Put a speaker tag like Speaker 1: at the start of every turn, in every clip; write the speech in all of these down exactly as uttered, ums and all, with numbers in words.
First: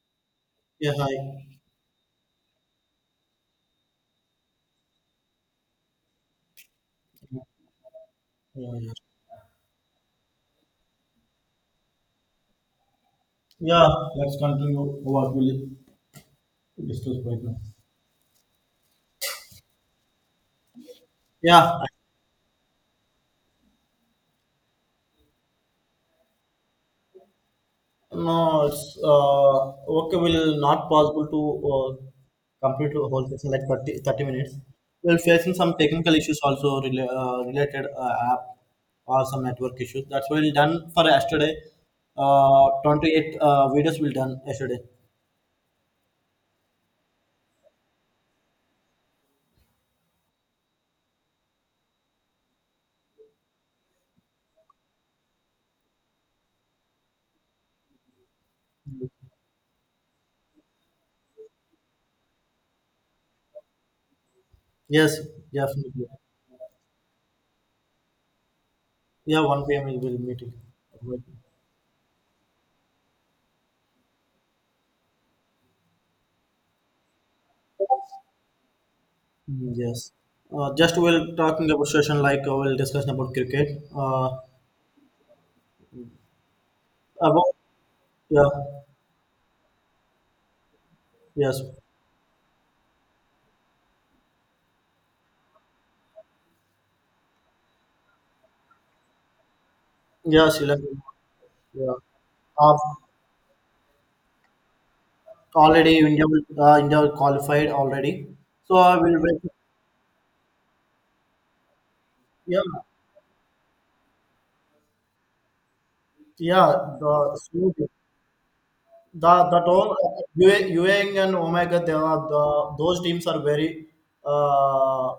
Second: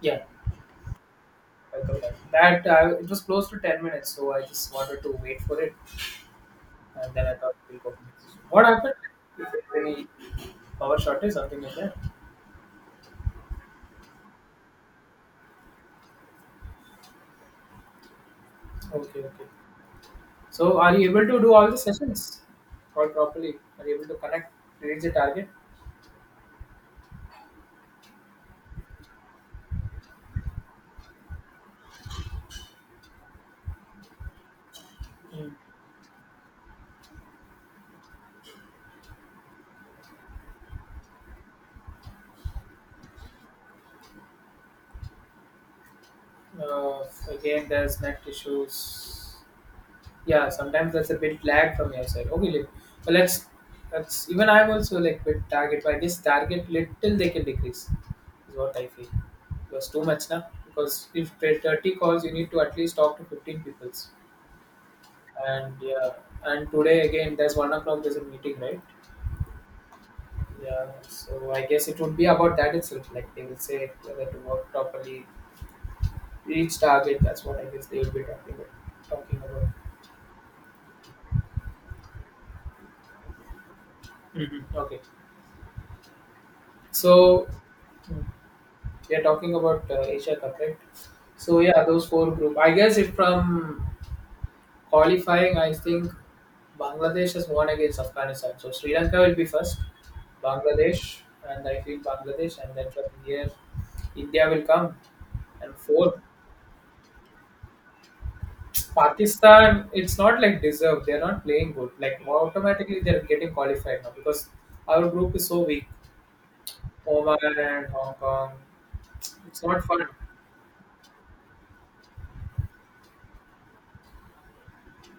Speaker 1: Yeah,
Speaker 2: Yeah, hi.
Speaker 1: welcome back. That uh, It was close to ten minutes, so I just wanted to wait for it, and then I thought we'll go for this. What
Speaker 2: Yeah, yeah.
Speaker 1: happened? Is it any power shortage, something like that?
Speaker 2: Yeah, let's continue what we discussed right now.
Speaker 1: Okay, okay. So, are you able to do all the
Speaker 2: Yeah,
Speaker 1: sessions all properly? Are you able to connect, reach the target?
Speaker 2: no, it's uh, okay. Will not possible to uh, complete the whole session like thirty thirty minutes. We're facing
Speaker 1: Mm.
Speaker 2: some technical issues also rela uh, related uh, app or some network issues. That's why we done for yesterday. Uh, twenty-eight uh, videos will done yesterday.
Speaker 1: Uh, Again, there's net issues. Yeah, sometimes that's a bit lag from your side. Okay, let, but let's, that's even I'm also like bit target. But I guess target little they can decrease is what I feel. Because too much now. Because if there are thirty calls, you need to at least talk to fifteen peoples.
Speaker 2: Yes,
Speaker 1: And
Speaker 2: definitely.
Speaker 1: yeah, and today again there's one o'clock. There's a meeting, right?
Speaker 2: Yeah, one p m we will meeting.
Speaker 1: Yeah. So I guess it would be about that itself. Like they will say whether to work properly, reach target. That's what I guess they will be talking about. Talking about.
Speaker 2: Yes. Uh, just we'll talking about session like uh, we'll discuss about cricket. Uh,
Speaker 1: Mhm. Okay. So,
Speaker 2: about yeah,
Speaker 1: we are talking about uh, Asia Cup, right? So
Speaker 2: yes,
Speaker 1: yeah, those four group. I guess if from qualifying, I think Bangladesh has won against Afghanistan. So Sri Lanka will be first,
Speaker 2: yeah, Sri Lanka.
Speaker 1: Bangladesh, and I
Speaker 2: Yeah.
Speaker 1: feel Bangladesh, and
Speaker 2: Uh,
Speaker 1: then from here, India will come. And
Speaker 2: already
Speaker 1: fourth,
Speaker 2: India will- uh, India will qualified already. So I will wait.
Speaker 1: Pakistan. It's not like deserved. They're not playing good. Like
Speaker 2: Yeah,
Speaker 1: automatically, they're getting qualified now because our group is so weak.
Speaker 2: yeah.
Speaker 1: Oman
Speaker 2: The, so
Speaker 1: and Hong Kong.
Speaker 2: The the
Speaker 1: It's not
Speaker 2: all
Speaker 1: fun.
Speaker 2: Ewing and Omega, they are the those teams are very uh,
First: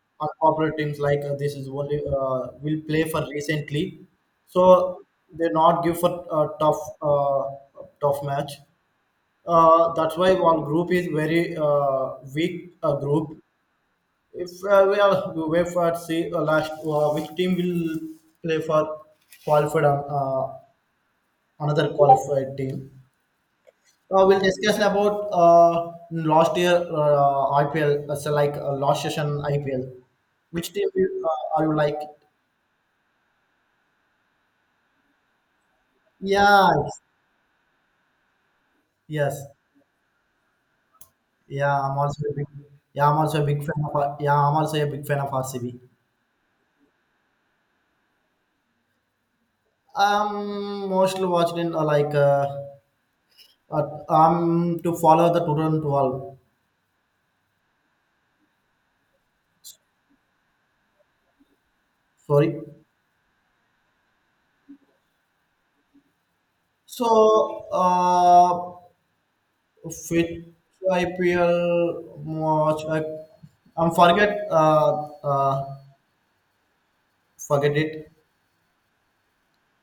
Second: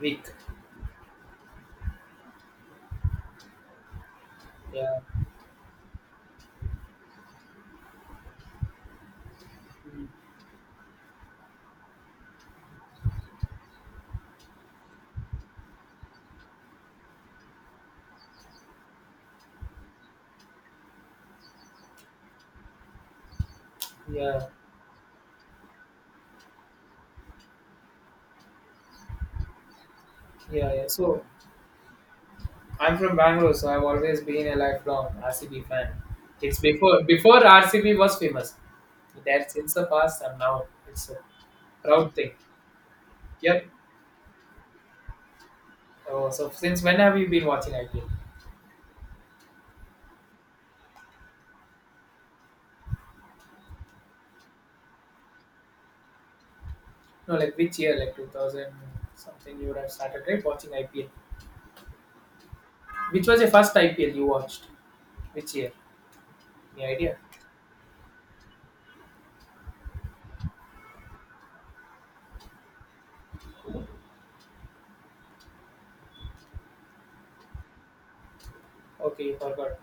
Speaker 1: Weak.
Speaker 2: unpopular teams. Like uh, this is only uh, will play for recently, so
Speaker 1: Yeah.
Speaker 2: they not give for a tough uh, tough match. Uh,
Speaker 1: Mm.
Speaker 2: that's why one group is very uh, weak uh, group. If uh, we are we wait for see uh, last uh, which team will play for qualified uh, another qualified team. Uh, we'll
Speaker 1: Yeah.
Speaker 2: discuss about uh, last year uh, I P L, uh, so like uh, last session I P L. Which
Speaker 1: Yeah, yeah.
Speaker 2: team you,
Speaker 1: So
Speaker 2: uh, are you like?
Speaker 1: I'm from Bangalore, so I've always been a lifelong R C B fan. It's
Speaker 2: Yeah,
Speaker 1: before before R C B was famous.
Speaker 2: yes,
Speaker 1: That's since the past and now it's a
Speaker 2: yeah. I'm
Speaker 1: proud
Speaker 2: also
Speaker 1: thing.
Speaker 2: a big, yeah. I'm also a big
Speaker 1: Yep.
Speaker 2: fan of. R- Yeah, I'm also a big fan of R C B.
Speaker 1: Oh, so since when have you been watching I P L?
Speaker 2: Um, mostly watched in uh, like uh, uh, um to follow the twenty twelve.
Speaker 1: No, like which year? Like two thousand something. You would have started right watching I P L.
Speaker 2: Sorry.
Speaker 1: Which was your first I P L you watched? Which year? Any idea?
Speaker 2: So uh, which I P L watch? I, I'm forget uh uh forget it.
Speaker 1: Okay, you forgot.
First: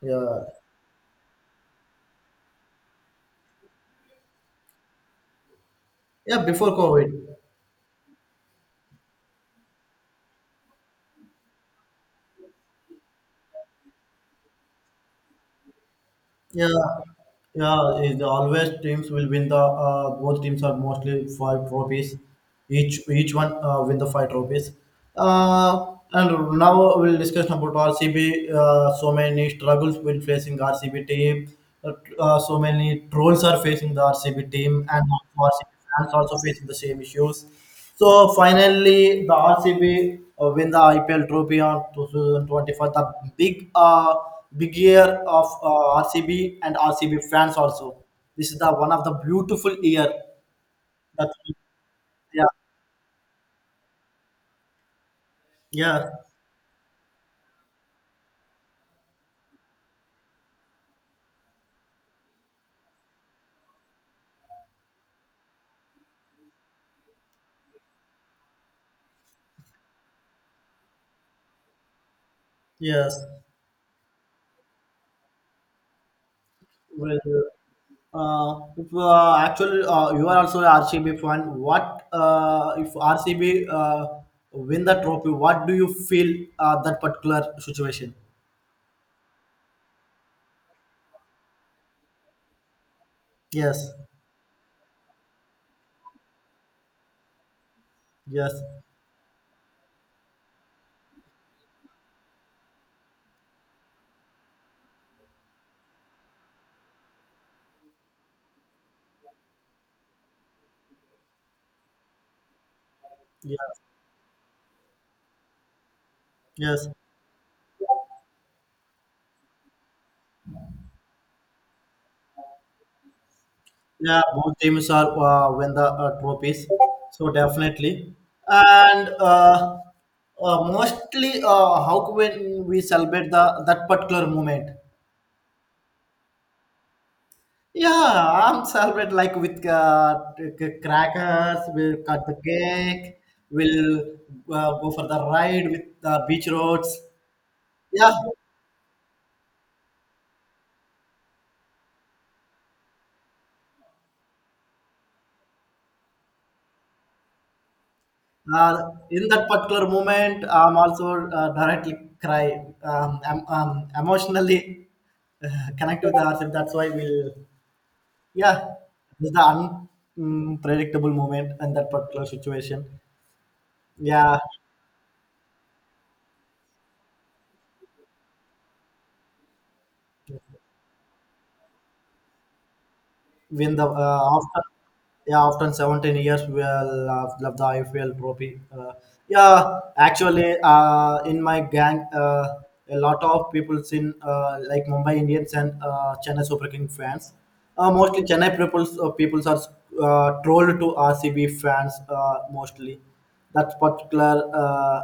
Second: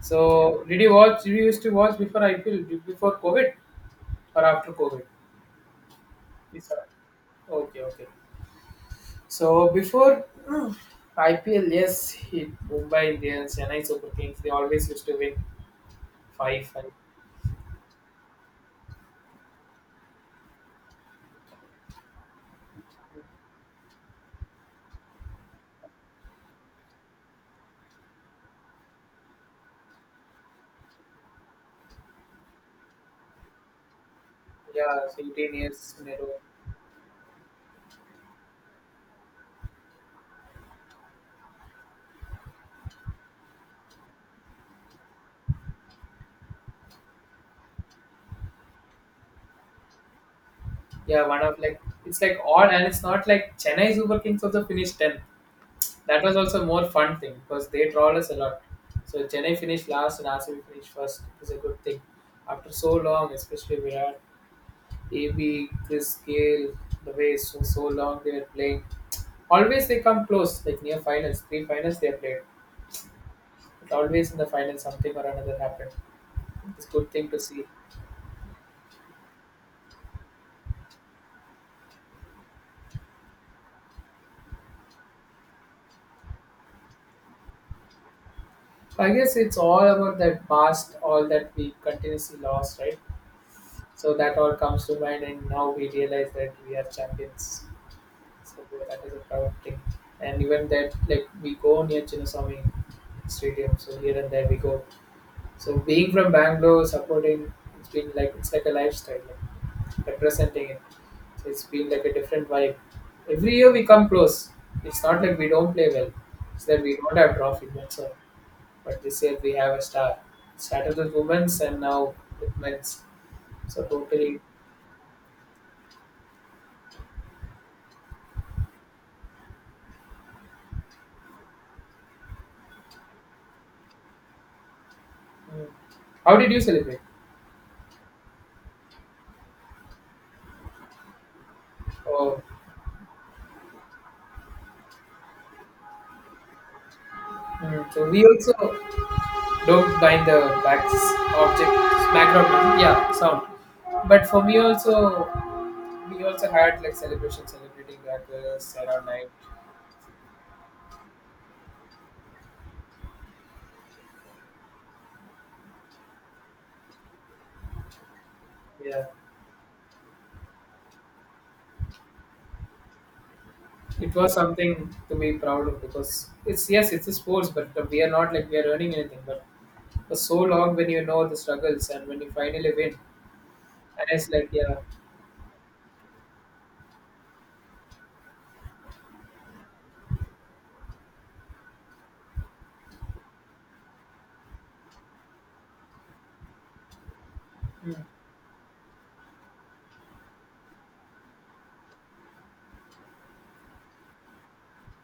Speaker 2: Yeah,
Speaker 1: So did you watch? Did you used to watch before I P L before COVID or after COVID?
Speaker 2: yeah.
Speaker 1: Yes,
Speaker 2: Before
Speaker 1: sir.
Speaker 2: COVID,
Speaker 1: Okay, okay. So before I P L, yes, he, Mumbai Indians, Chennai Super Kings, they always used to win
Speaker 2: yeah,
Speaker 1: five and
Speaker 2: yeah. Is always teams will win the uh, both teams are mostly five trophies. Each each one uh, win the five trophies. Uh, and now we'll discuss about R C B. Uh, so many struggles will facing R C B team. Uh, uh, so many trolls are facing the R C B team,
Speaker 1: yeah,
Speaker 2: and also
Speaker 1: eighteen
Speaker 2: R C B
Speaker 1: years in a
Speaker 2: fans also
Speaker 1: row.
Speaker 2: facing the same issues. So finally, the R C B uh, win the I P L trophy on twenty twenty-four. The big, uh, big year of uh, R C B and R C B fans also. This is the one of the beautiful year.
Speaker 1: Yeah,
Speaker 2: That
Speaker 1: one of like it's like
Speaker 2: yeah,
Speaker 1: odd, and it's not like Chennai Super Kings also finished tenth.
Speaker 2: yeah,
Speaker 1: That was also more fun thing because they troll us a lot. So Chennai finished last and R C B finished first. It was a good thing. After so long, especially Virat, A B, Chris Gale, the way so so long they were playing. Always they come close, like near finals, three finals they have played.
Speaker 2: yes.
Speaker 1: Always in the final something or another happened. It's a good
Speaker 2: Well,
Speaker 1: thing to see.
Speaker 2: uh, if, uh, actually, uh, you are also a R C B fan. What uh, if R C B uh, win the trophy? What do you feel uh, that particular situation?
Speaker 1: So I guess it's all about that past, all that we continuously lost, right?
Speaker 2: Yes,
Speaker 1: So that all comes to mind, and now we realize that we are champions.
Speaker 2: yes,
Speaker 1: So that is a proud thing. And even that, like we go near Chinnaswamy Stadium, so here and there we go. So being from Bangalore, supporting, it's been like it's like a lifestyle. Like, representing it. So it's been like a different vibe. Every year
Speaker 2: yes,
Speaker 1: we come close. It's not like we don't play well. It's that
Speaker 2: yes.
Speaker 1: we don't have trophy. That's all. But this year we have a star. Started with women's and now with men's. So
Speaker 2: Yeah,
Speaker 1: totally.
Speaker 2: both teams are uh, win the uh, trophies, so definitely. And uh, uh, mostly, uh, how when we celebrate the that particular moment?
Speaker 1: Mm. How did you celebrate?
Speaker 2: Yeah, I'm celebrate like with uh, c- c- crackers. We'll cut the
Speaker 1: Oh,
Speaker 2: cake. We'll uh, go for the ride with the beach roads.
Speaker 1: mm, so
Speaker 2: Yeah,
Speaker 1: we also don't bind the back object background. Yeah, sound. But for me also, we also had like celebration celebrating the girls
Speaker 2: Uh,
Speaker 1: around
Speaker 2: in
Speaker 1: night.
Speaker 2: that particular moment, I'm also uh, directly cry. Um, I'm, um, emotionally uh, connect with ourselves. That's why we'll, yeah,
Speaker 1: Yeah,
Speaker 2: it's the unpredictable moment in that particular situation.
Speaker 1: it was
Speaker 2: Yeah,
Speaker 1: something to be proud of because it's yes it's a sports but we are not like we are earning anything but for so long when you know the struggles and when you finally win
Speaker 2: win the
Speaker 1: and it's
Speaker 2: uh,
Speaker 1: like
Speaker 2: after
Speaker 1: yeah.
Speaker 2: yeah after seventeen years we'll uh, love the I P L trophy. Uh, yeah, actually, uh, in my gang, uh, a lot of people in uh, like Mumbai Indians and uh, Chennai Super King fans. Uh,
Speaker 1: Hmm,
Speaker 2: mostly Chennai peoples uh, peoples are uh, trolled to R C B fans uh, mostly. That particular uh,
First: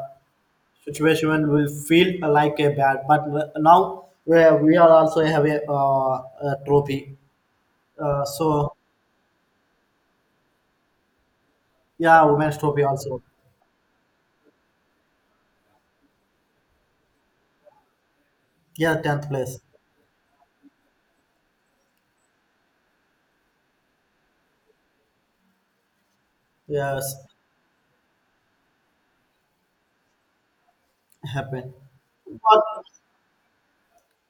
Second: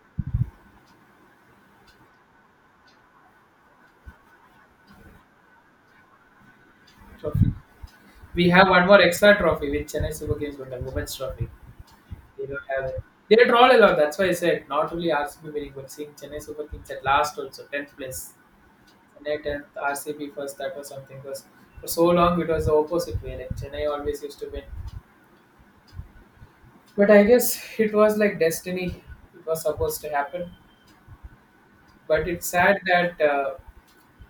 Speaker 2: situation will feel like a bad, but uh, now we we are also have a, uh, a trophy.
Speaker 1: trophy,
Speaker 2: Uh,
Speaker 1: we have
Speaker 2: so
Speaker 1: one more extra trophy with Chennai Super Kings but the women's trophy
Speaker 2: Yeah,
Speaker 1: they
Speaker 2: Women's
Speaker 1: don't
Speaker 2: Trophy
Speaker 1: have it,
Speaker 2: also.
Speaker 1: they draw a lot. That's why I said not only R C B winning but seeing Chennai Super Kings at last also tenth place.
Speaker 2: Yeah, tenth
Speaker 1: Chennai
Speaker 2: place.
Speaker 1: tenth, R C B first, that was something because for so long it was the opposite way, like Chennai always used to win. But
Speaker 2: Yes,
Speaker 1: I guess it was like destiny. It was supposed to happen.
Speaker 2: happened.
Speaker 1: But it's
Speaker 2: But
Speaker 1: sad that uh,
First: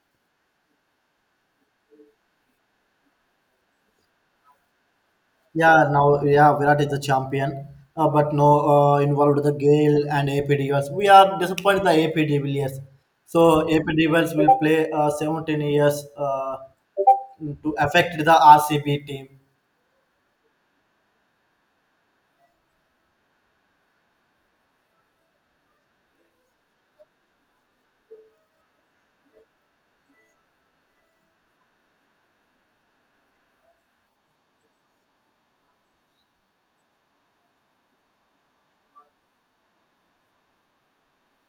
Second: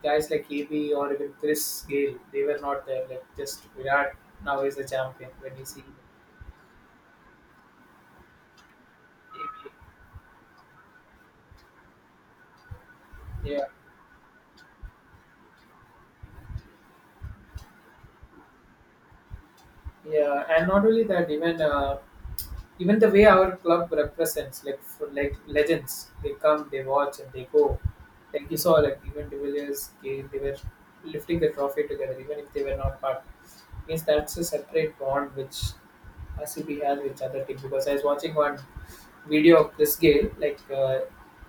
Speaker 1: guys like A B or even Chris Gale, they were not there. Like just Virat now is the champion when you see
Speaker 2: yeah, now yeah, Virat is the champion. Uh, but no, uh, involved the
Speaker 1: A B.
Speaker 2: Gale and A P Devils. We are disappointed the A P Devils. So
Speaker 1: Yeah,
Speaker 2: A P Devils will play uh, seventeen years uh, to affect the R C B team.
Speaker 1: yeah. And not only that, even uh, even the way our club represents like for, like legends, they come they watch and they go, like you saw, like even the Villiers, they, they were lifting the trophy together even if they were not part, means that's a separate bond which R C B has with other teams. Because I was watching one video of Chris Gale, like uh,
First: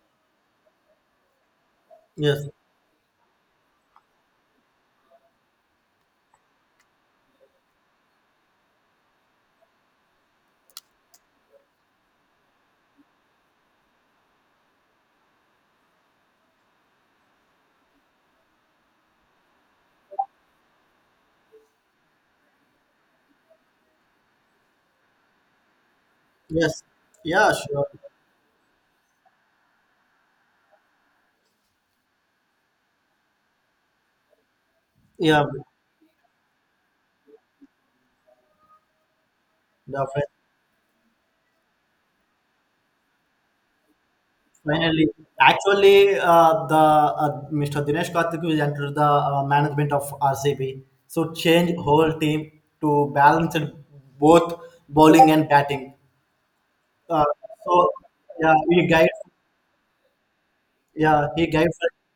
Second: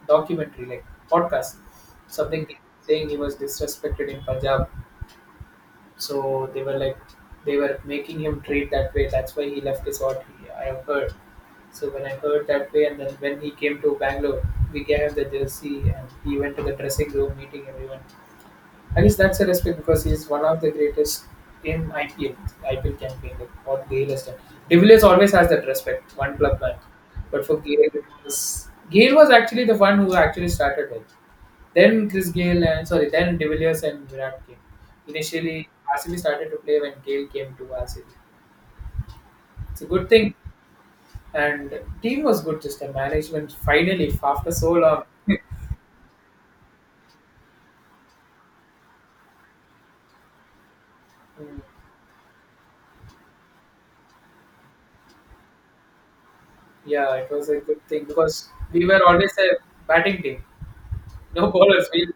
Speaker 1: documentary, like podcast, something,
Speaker 2: Yes,
Speaker 1: saying he was disrespected in Punjab, so they were like, they were making him treat that way. That's why he left. Is what he, I have heard. So when I heard that way, and then when he came to Bangalore, we gave him the jersey, and he went to the dressing room meeting everyone. I guess that's a respect because he's one of the greatest in I P L. I P L can be like what Gale has done. De Villiers always has that respect, one club man.
Speaker 2: yes,
Speaker 1: But
Speaker 2: yeah,
Speaker 1: for Gale,
Speaker 2: sure,
Speaker 1: it was Gale was actually the one who actually started it. Then Chris Gale and sorry, then De Villiers and Virat came.
Speaker 2: yeah,
Speaker 1: Initially, R C B started to play when Gale came to R C B. It's a good
Speaker 2: definitely.
Speaker 1: thing, and team was good. Just the management finally after so long.
Speaker 2: Finally, actually, uh, the uh, mister Dinesh Karthik will enter the uh, management of R C B. So
Speaker 1: Mm,
Speaker 2: change whole team to balance it both bowling and batting.
Speaker 1: yeah,
Speaker 2: Uh,
Speaker 1: it was a good
Speaker 2: so
Speaker 1: thing because
Speaker 2: yeah,
Speaker 1: we
Speaker 2: he
Speaker 1: were
Speaker 2: guides.
Speaker 1: always a batting team.
Speaker 2: Yeah, he
Speaker 1: No
Speaker 2: guides.
Speaker 1: bowlers. We'll,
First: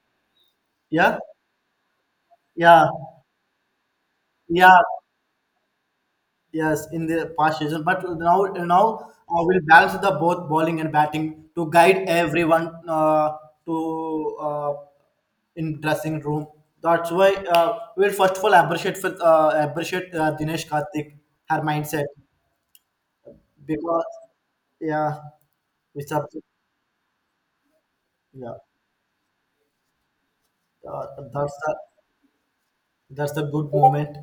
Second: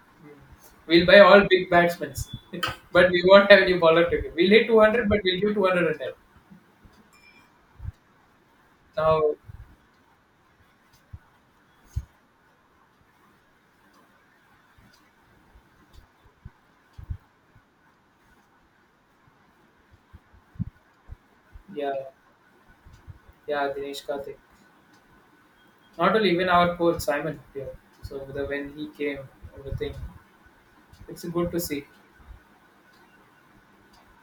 Speaker 1: we'll
Speaker 2: Yeah,
Speaker 1: buy all big batsmen.
Speaker 2: yeah,
Speaker 1: But we won't have any bowler to give. We'll hit
Speaker 2: yeah.
Speaker 1: two hundred, but we'll give two hundred and help.
Speaker 2: Yes, in the past season, but now now
Speaker 1: Now,
Speaker 2: uh, we'll balance the both bowling and batting to guide everyone uh, to uh, in dressing room. That's why uh, we'll first of all appreciate for, uh, appreciate uh, Dinesh Karthik her
Speaker 1: yeah,
Speaker 2: mindset
Speaker 1: yeah,
Speaker 2: because
Speaker 1: Dinesh Karthik.
Speaker 2: yeah, it's
Speaker 1: Not
Speaker 2: a
Speaker 1: only even our coach Simon here. So the,
Speaker 2: yeah
Speaker 1: when he came, everything.
Speaker 2: uh,
Speaker 1: It's good
Speaker 2: that's
Speaker 1: to
Speaker 2: a
Speaker 1: see.
Speaker 2: that's a good moment.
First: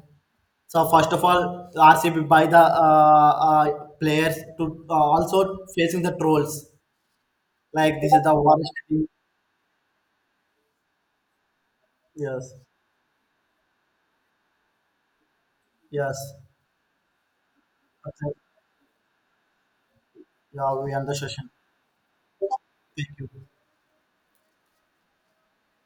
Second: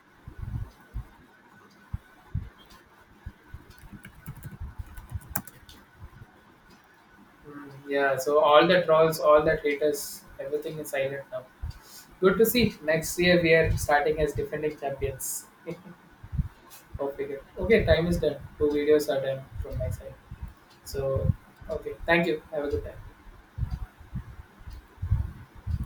Speaker 2: So first of all, R C B by the uh, uh, players to uh, also facing the trolls.
Speaker 1: Mm,
Speaker 2: Like this
Speaker 1: yeah,
Speaker 2: is the
Speaker 1: so all
Speaker 2: worst
Speaker 1: the
Speaker 2: thing.
Speaker 1: trolls, all the haters, everything is silent now. Good to
Speaker 2: Yes.
Speaker 1: see. Next year we are starting as defending champions.
Speaker 2: Yes.
Speaker 1: Hope we get- okay, time is
Speaker 2: Okay.
Speaker 1: done. Two videos are done from my side.
Speaker 2: Yeah, we end the
Speaker 1: So,
Speaker 2: session.
Speaker 1: okay, thank you. Have a good time.
Speaker 2: Thank you.